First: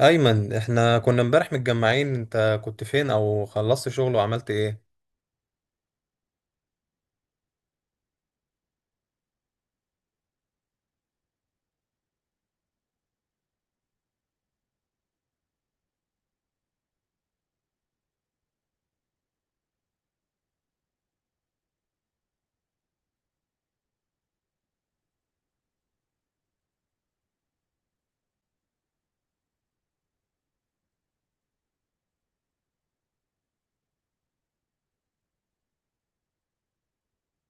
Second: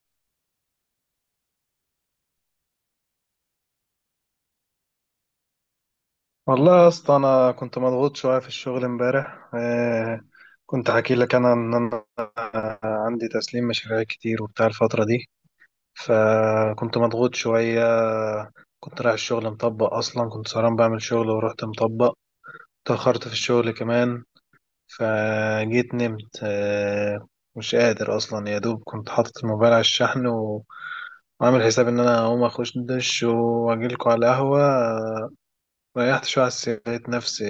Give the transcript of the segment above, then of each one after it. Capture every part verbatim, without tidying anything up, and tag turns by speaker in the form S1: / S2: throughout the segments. S1: ايمن، احنا كنا امبارح متجمعين، انت كنت فين او خلصت شغل وعملت ايه؟
S2: والله يا اسطى، انا كنت مضغوط شويه في الشغل امبارح. آه كنت حكي لك انا ان انا عندي تسليم مشاريع كتير وبتاع الفتره دي، فكنت مضغوط شويه. كنت رايح الشغل مطبق، اصلا كنت سهران بعمل شغل ورحت مطبق، اتاخرت في الشغل كمان. فجيت نمت. آه مش قادر اصلا، يا دوب كنت حاطط الموبايل على الشحن و- وعامل حساب ان انا هقوم اخش دش واجيلكوا على القهوه. ريحت شوية على السرير، لقيت نفسي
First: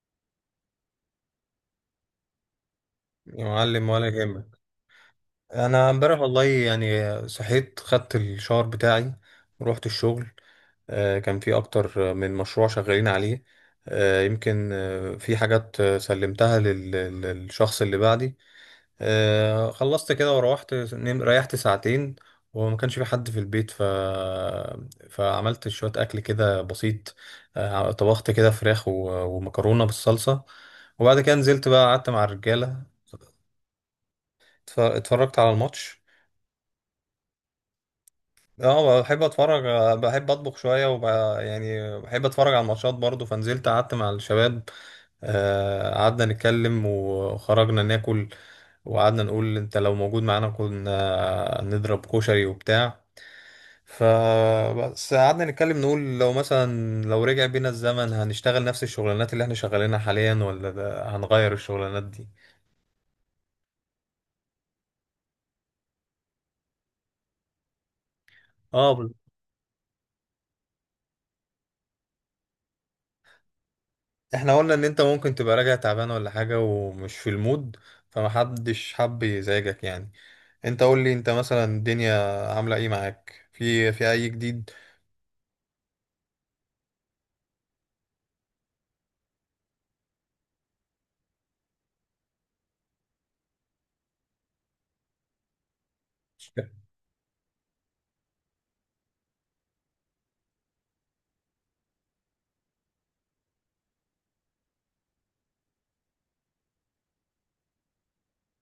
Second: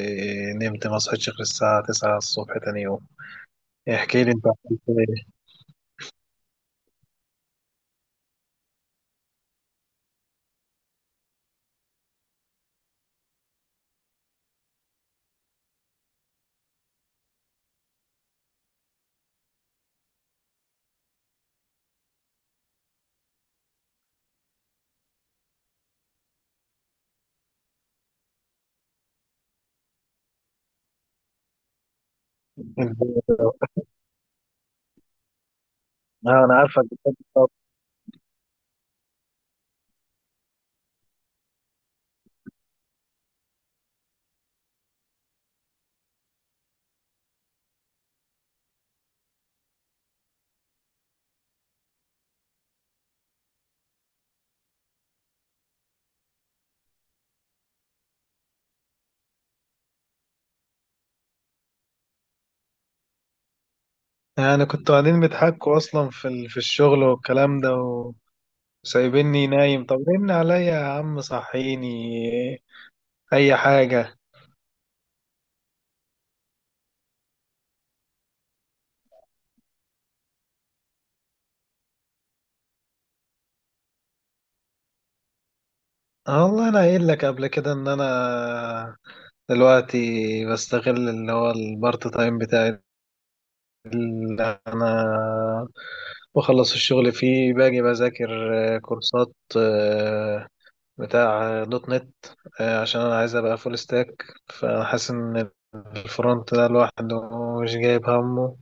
S2: نمت، ما صحيتش غير الساعة تسعة الصبح تاني يوم.
S1: يا معلم
S2: إيه،
S1: ولا
S2: احكي لي انت
S1: يهمك.
S2: عملت ايه.
S1: انا امبارح والله يعني صحيت، خدت الشاور بتاعي ورحت الشغل. آه، كان في اكتر من مشروع شغالين عليه. آه، يمكن آه، في حاجات آه، سلمتها لل- للشخص اللي بعدي. آه، خلصت كده وروحت نم- ريحت ساعتين، وما كانش في حد في البيت ف... فعملت شوية أكل كده بسيط. آه، طبخت كده فراخ و... ومكرونة بالصلصة، وبعد كده نزلت بقى قعدت مع الرجالة،
S2: انت-
S1: اتف- اتفرجت على الماتش.
S2: اه، انا عارفك بتحب الطبخ.
S1: اه، بحب اتفرج، آه، بحب اطبخ شوية وب... يعني بحب اتفرج على الماتشات برضو. فنزلت قعدت مع الشباب، آه، قعدنا نتكلم وخرجنا ناكل، وقعدنا نقول انت لو موجود معانا كنا نضرب كشري وبتاع. فبس قعدنا نتكلم، نقول لو مثلا لو رجع بينا الزمن هنشتغل نفس الشغلانات اللي احنا شغالينها حاليا، ولا ده- هنغير الشغلانات دي.
S2: يعني كنتوا قاعدين بيضحكوا اصلا في ال... في الشغل والكلام ده و-
S1: اه بال-
S2: وسايبيني نايم؟ طب رن عليا يا عم صحيني، اي حاجة.
S1: احنا قلنا ان انت ممكن تبقى راجع تعبان ولا حاجة ومش في المود، فمحدش حب يزعجك يعني. انت قول لي انت مثلا الدنيا عاملة ايه معاك، في في اي جديد؟
S2: اه والله انا قايل لك قبل كده ان انا دلوقتي بستغل اللي هو البارت تايم بتاعي، اللي انا بخلص الشغل فيه باجي بذاكر آه، كورسات، آه، بتاع آه، دوت نت، آه، عشان انا عايز ابقى فول ستاك. فانا حاسس ان الفرونت ده لوحده مش جايب همه،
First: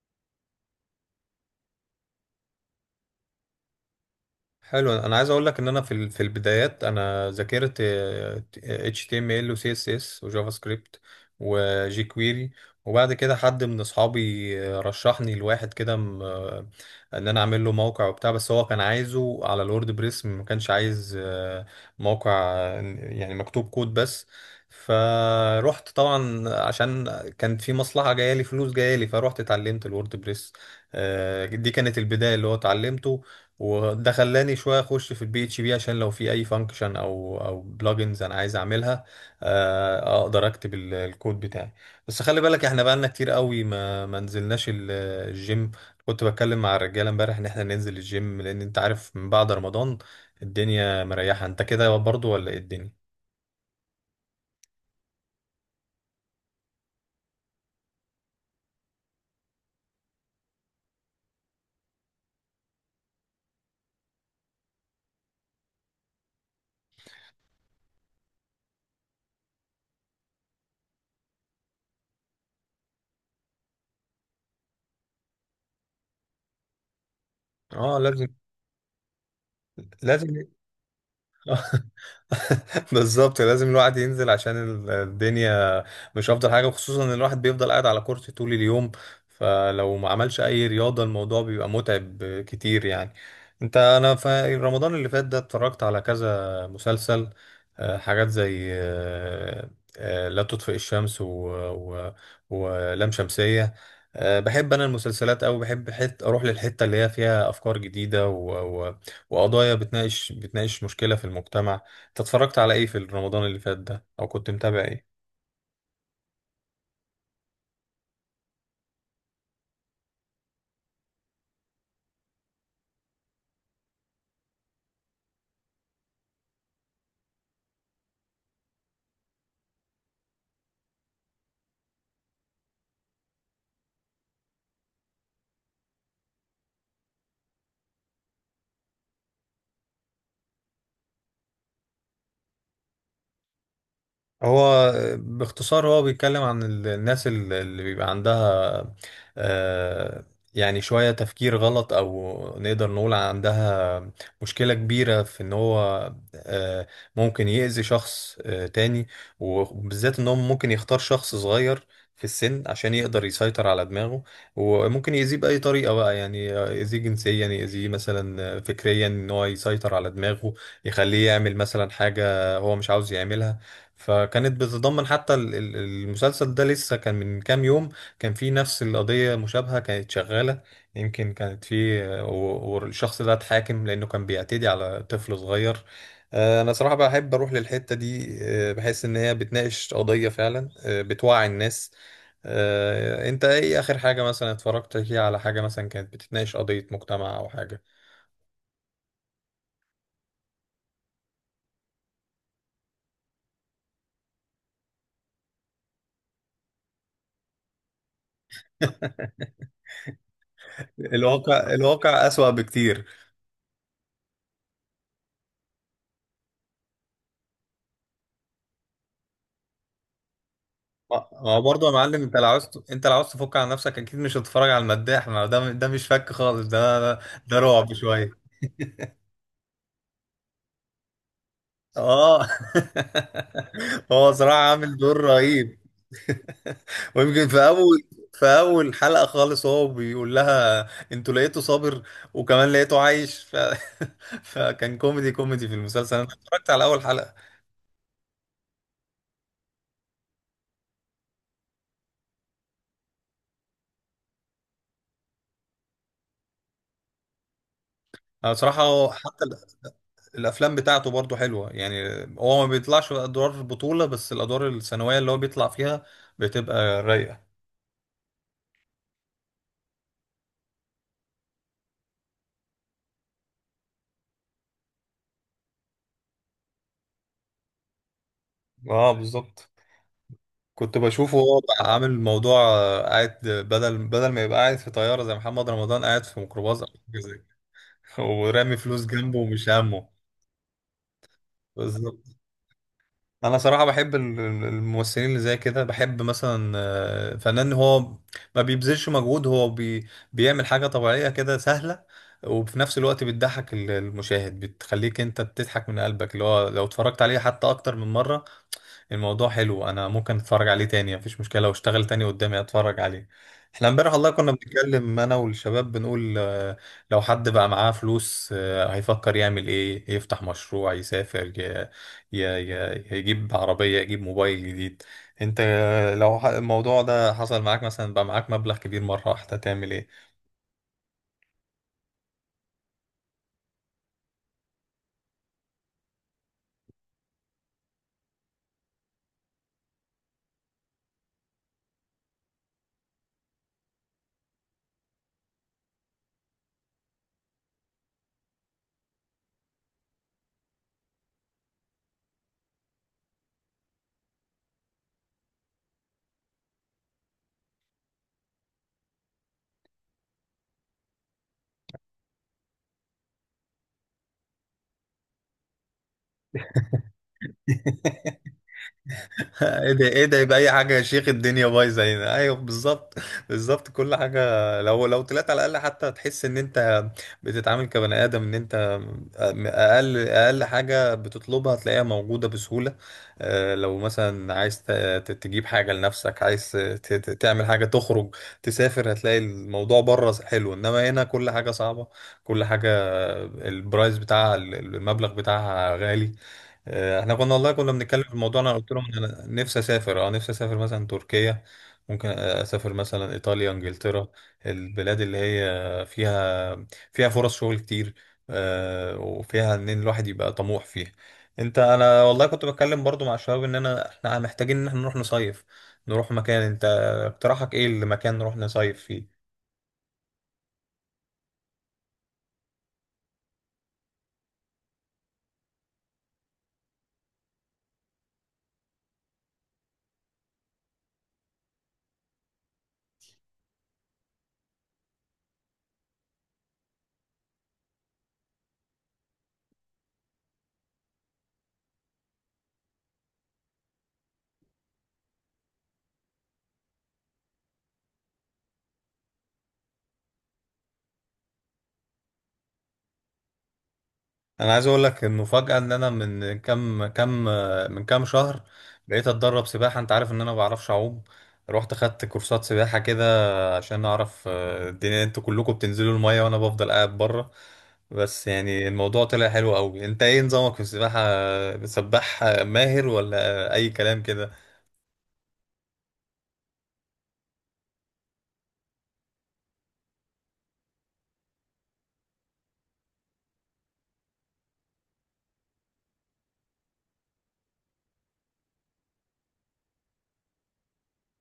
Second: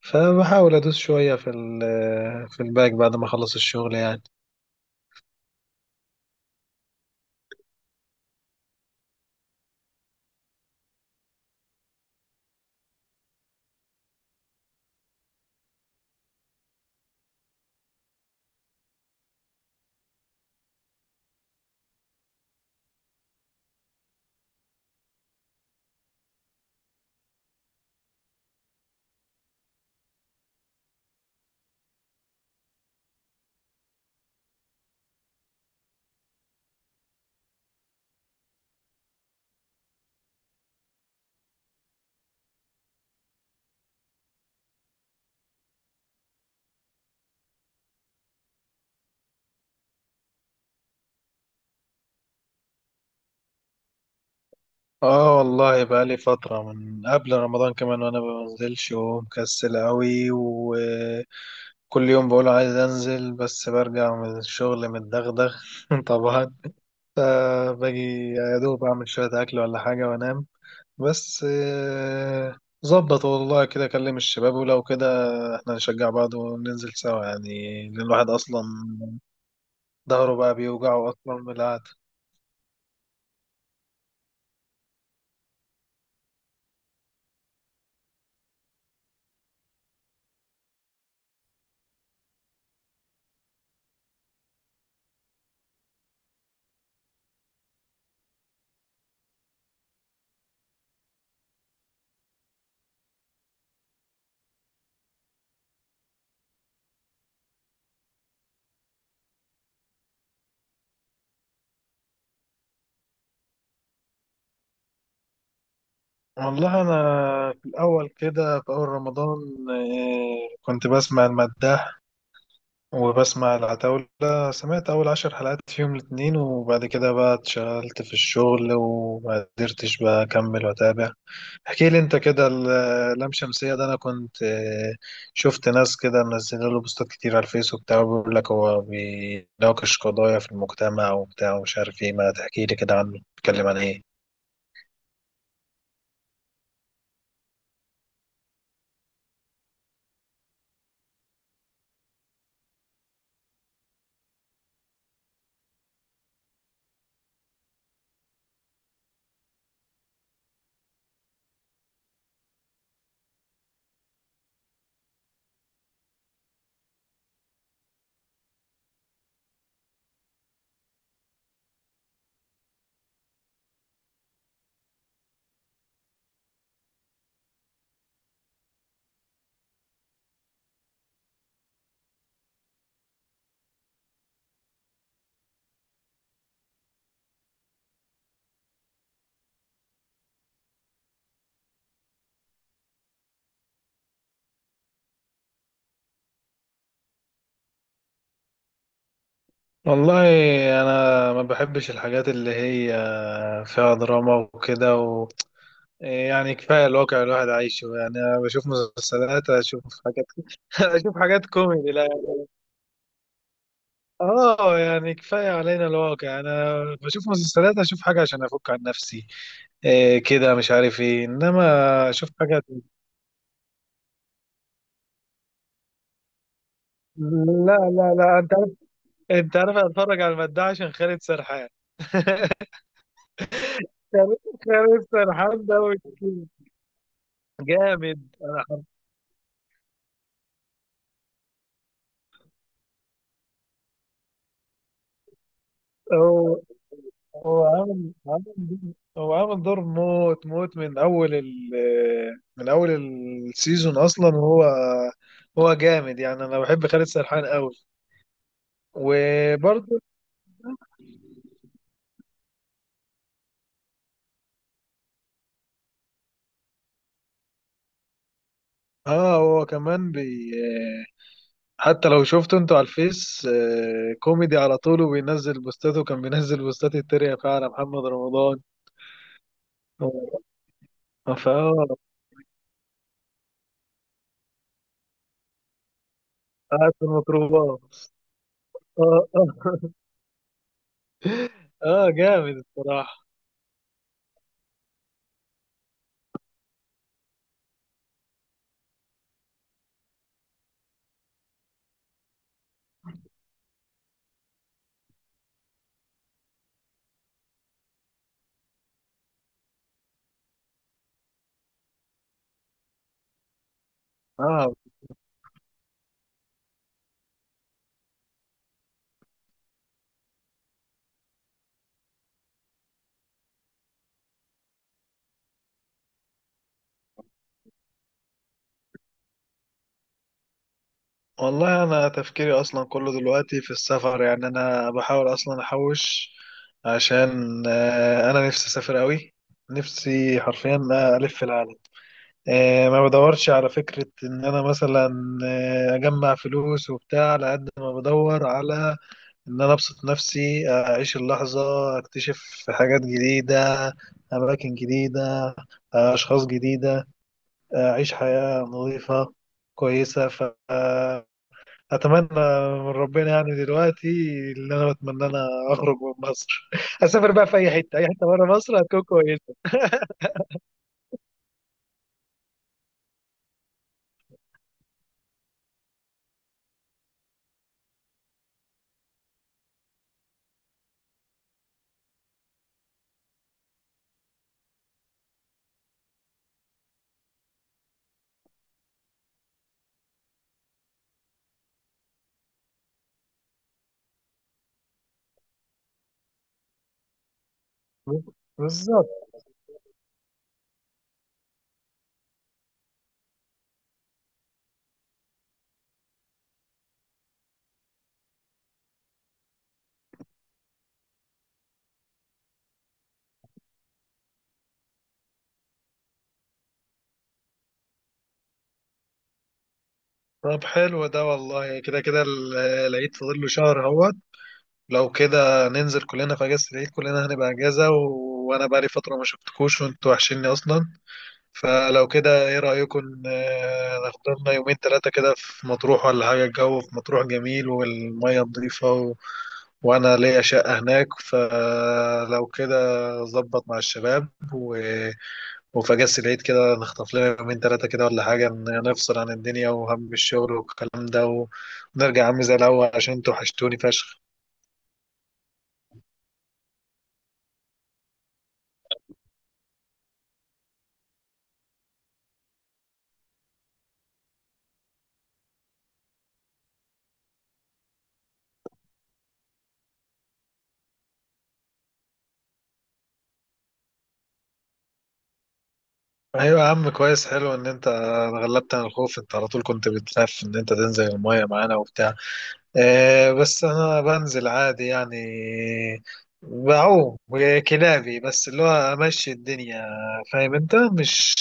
S2: فبحاول ادوس شوية في ال آه، في الباك بعد ما اخلص الشغل يعني.
S1: حلو. انا عايز اقول لك ان انا في ال- في البدايات انا ذاكرت آه، H T M L و C S S و جافا سكريبت وجي كويري. وبعد كده حد من اصحابي آه، رشحني لواحد كده م- آه، ان انا اعمل له موقع وبتاع، بس هو كان عايزه على الورد بريس، ما كانش عايز آه، موقع آه، يعني مكتوب كود بس. فروحت طبعا عشان كان في مصلحة جاية لي، فلوس جاية لي، فروحت اتعلمت الورد بريس. آه، دي كانت البداية اللي هو اتعلمته. وده خلاني شويه اخش في البي اتش بي، عشان لو في اي فانكشن او او بلجنز انا عايز اعملها، آه، اقدر اكتب ال- الكود بتاعي. بس خلي بالك احنا بقالنا كتير قوي ما ما نزلناش ال- الجيم. كنت بتكلم مع الرجاله امبارح ان احنا ننزل الجيم، لان انت عارف من بعد رمضان الدنيا مريحه. انت كده برضو ولا ايه الدنيا؟
S2: اه والله بقى لي فترة من قبل رمضان كمان، وانا ما بنزلش ومكسل قوي، وكل يوم بقول عايز انزل بس برجع من الشغل متدغدغ. طبعا، فباجي يا دوب أعمل شوية أكل ولا حاجة وأنام. بس آه، ظبط والله كده أكلم الشباب، ولو كده إحنا نشجع بعض وننزل سوا يعني،
S1: اه
S2: لأن
S1: لازم،
S2: الواحد أصلا
S1: لازم.
S2: ظهره بقى بيوجعه أصلا من القعدة.
S1: بالظبط، لازم الواحد ينزل، عشان ال- الدنيا مش افضل حاجه، وخصوصا ان الواحد بيفضل قاعد على كرسي طول اليوم، فلو ما عملش اي رياضه الموضوع بيبقى متعب كتير يعني. انت، انا في رمضان اللي فات ده اتفرجت على كذا مسلسل، آه، حاجات زي آه، آه، لا تطفئ الشمس و... و... ولام شمسيه. آه، بحب انا المسلسلات أوي، بحب حت... اروح للحته اللي هي فيها افكار جديده و... و... وقضايا بتناقش، بتناقش مشكله في المجتمع. انت اتفرجت على ايه في رمضان اللي فات ده، او كنت متابع ايه؟
S2: والله أنا في الأول كده في أول رمضان آه، كنت بسمع المداح وبسمع العتاولة. سمعت أول عشر حلقات في يوم الاتنين، وبعد كده بقى اتشغلت في الشغل وما قدرتش بقى أكمل وأتابع. احكي لي انت كده، ال- اللام شمسية ده انا كنت آه، شفت ناس كده منزله له بوستات كتير على الفيس وبتاع، بيقول لك هو بيناقش قضايا في المجتمع وبتاع، ومش عارف ايه، ما تحكي لي كده عنه، بيتكلم عن ايه؟
S1: هو باختصار هو بيتكلم عن ال- الناس ال- اللي بيبقى عندها آه، يعني شوية تفكير غلط، أو نقدر نقول عندها مشكلة كبيرة، في إن هو آه، ممكن يأذي شخص آه، تاني. وبالذات إن هو ممكن يختار شخص صغير في السن، عشان يقدر يسيطر على دماغه، وممكن يأذيه بأي طريقة بقى، يعني يأذيه جنسيا، يأذيه مثلا فكريا، إن هو يسيطر على دماغه، يخليه يعمل مثلا حاجة هو مش عاوز يعملها. فكانت بتتضمن حتى ال- ال- المسلسل ده لسه كان من كام يوم، كان في نفس القضية مشابهة كانت شغالة، يمكن كانت في و- والشخص ده اتحاكم لأنه كان بيعتدي على طفل صغير. آه، أنا صراحة بحب أروح للحتة دي، آه، بحس إن هي بتناقش قضية فعلا، آه، بتوعي الناس. آه، أنت إيه آخر حاجة مثلا اتفرجت فيها على حاجة مثلا كانت بتتناقش قضية مجتمع أو حاجة؟
S2: والله انا ما بحبش الحاجات اللي هي فيها دراما وكده و... يعني كفايه الواقع اللي الواحد عايشه. يعني انا بشوف مسلسلات، اشوف حاجات، اشوف حاجات
S1: الواقع،
S2: كوميدي، لا.
S1: الواقع أسوأ بكتير.
S2: اه، يعني كفايه علينا الواقع، انا بشوف مسلسلات اشوف حاجه عشان افك عن نفسي، إيه كده مش عارف ايه،
S1: ما
S2: انما
S1: ما برضه يا معلم،
S2: اشوف
S1: انت لو
S2: حاجه.
S1: عاوز، انت لو عاوز تفك عن نفسك اكيد مش هتتفرج على المداح، ما ده ده مش فك خالص، ده ده, ده
S2: لا،
S1: رعب
S2: لا، لا،
S1: شويه.
S2: انت عارف، انت عارف اتفرج على المداح عشان خالد سرحان.
S1: اه. هو صراحه عامل
S2: خالد
S1: دور
S2: سرحان ده
S1: رهيب.
S2: وكيل.
S1: ويمكن في اول،
S2: جامد.
S1: في
S2: أنا حط-
S1: اول حلقه خالص هو بيقول لها انتوا لقيته صابر، وكمان لقيته عايش ف... فكان كوميدي، كوميدي في المسلسل. انا
S2: هو
S1: اتفرجت على اول حلقه.
S2: هو عامل عامل هو عامل دور موت موت من اول ال من اول السيزون اصلا، وهو هو جامد يعني، انا بحب خالد سرحان قوي.
S1: انا بصراحه هو- حتى
S2: وبرضه
S1: الافلام بتاعته برضو حلوه يعني. هو ما بيطلعش ادوار بطوله، بس الادوار الثانويه اللي هو بيطلع فيها بتبقى رايقه.
S2: اه، هو كمان، بي حتى لو شفته انتوا على الفيس آه، كوميدي على طول، وبينزل بوستاته، وكان بينزل بوستات التريقة فعلا محمد رمضان.
S1: اه بالظبط. كنت
S2: اه
S1: بشوفه هو بقى
S2: فاه
S1: عامل موضوع، آه، قاعد بدل بدل ما يبقى قاعد في طياره زي محمد رمضان، قاعد في ميكروباص او
S2: قاعد في
S1: حاجه زي
S2: الميكروباص.
S1: كده، ورامي فلوس
S2: اه،
S1: جنبه ومش
S2: اه،
S1: همه.
S2: اه،
S1: بالظبط.
S2: جامد الصراحة.
S1: انا صراحه بحب ال- ال- الممثلين اللي زي كده. بحب مثلا آه، فنان هو ما بيبذلش مجهود، هو بي بيعمل حاجه طبيعيه كده سهله، وفي نفس الوقت بتضحك ال- المشاهد، بتخليك انت بتضحك من قلبك، اللي هو لو اتفرجت عليه حتى اكتر من مره الموضوع حلو، انا ممكن اتفرج عليه تاني مفيش مشكله، لو اشتغل تاني قدامي اتفرج عليه. احنا امبارح والله كنا
S2: اه
S1: بنتكلم انا والشباب، بنقول آه، لو حد بقى معاه فلوس آه، هيفكر يعمل ايه، يفتح مشروع، يسافر، ي- ي- ي- يجيب عربيه، يجيب موبايل جديد. انت آه، لو ح- الموضوع ده حصل معاك مثلا، بقى معاك مبلغ كبير مره واحده، تعمل ايه؟
S2: والله انا تفكيري اصلا كله دلوقتي في السفر يعني، انا بحاول اصلا احوش عشان آه، انا نفسي اسافر قوي، نفسي حرفيا الف العالم. آه، ما بدورش على فكرة إن أنا مثلا آه، أجمع فلوس وبتاع، على قد ما بدور على إن أنا أبسط نفسي أعيش اللحظة، أكتشف حاجات جديدة، أماكن جديدة، آه، أشخاص جديدة، آه، أعيش حياة نظيفة كويسة. فأتمنى من ربنا يعني دلوقتي، اللي أنا بتمنى أنا أخرج من مصر، أسافر بقى في أي حتة، أي حتة بره مصر هتكون كويسة.
S1: ايه ده، ايه ده؟ يبقى اي حاجه يا شيخ، الدنيا بايظه هنا. ايوه بالظبط، بالظبط كل حاجه. لو لو طلعت على الاقل حتى هتحس ان انت بتتعامل كبني ادم، ان انت اقل، اقل حاجه بتطلبها هتلاقيها موجوده بسهوله. آه، لو مثلا عايز ت- ت- تجيب حاجه لنفسك، عايز ت- ت- تعمل حاجه، تخرج، تسافر، هتلاقي الموضوع بره حلو. انما هنا كل حاجه صعبه، كل حاجه البرايس بتاعها المبلغ بتاعها غالي. آه، احنا كنا والله كنا بنتكلم في الموضوع، انا قلت لهم
S2: بالظبط.
S1: إن انا نفسي اسافر، اه نفسي اسافر مثلا تركيا، ممكن آه، اسافر مثلا ايطاليا، انجلترا، البلاد اللي هي فيها، فيها فرص شغل كتير، آه، وفيها ان الواحد يبقى طموح فيها. انت، انا والله كنت بتكلم برضو مع الشباب ان انا، احنا محتاجين ان احنا نروح نصيف، نروح مكان. انت اقتراحك ايه المكان نروح نصيف فيه؟
S2: طب حلو ده، والله كده كده ال- العيد فاضل له شهر اهوت. لو كده ننزل كلنا في اجازة العيد، كلنا هنبقى اجازة، و... وانا بقالي فترة ما شفتكوش وانتوا وحشيني اصلا. فلو كده ايه رأيكم، آه، ناخد لنا يومين ثلاثة كده في مطروح ولا حاجة، الجو في مطروح جميل والمية نظيفة، و... وانا ليا شقة هناك. فلو كده ظبط مع الشباب، و وفجأة العيد كده نخطف لنا يومين تلاتة كده ولا حاجة، ن- نفصل عن الدنيا وهم الشغل والكلام ده و... ونرجع يا عم زي الأول عشان انتوا وحشتوني فشخ.
S1: انا عايز اقول لك انه فجأة ان انا من كام، كام من كام شهر بقيت اتدرب سباحة. انت عارف ان انا ما بعرفش اعوم، رحت خدت كورسات سباحة كده عشان اعرف آه، الدنيا، انتوا كلكم بتنزلوا المية وانا بفضل قاعد بره. بس يعني الموضوع طلع حلو قوي. انت ايه نظامك في السباحة، سباح ماهر ولا اي كلام كده؟
S2: أيوة يا عم، كويس، حلو إن أنت غلبت عن الخوف. أنت على طول كنت بتخاف إن أنت تنزل المية معانا وبتاع. آه بس أنا بنزل عادي يعني، بعوم كلابي، بس اللي هو أمشي الدنيا، فاهم أنت مش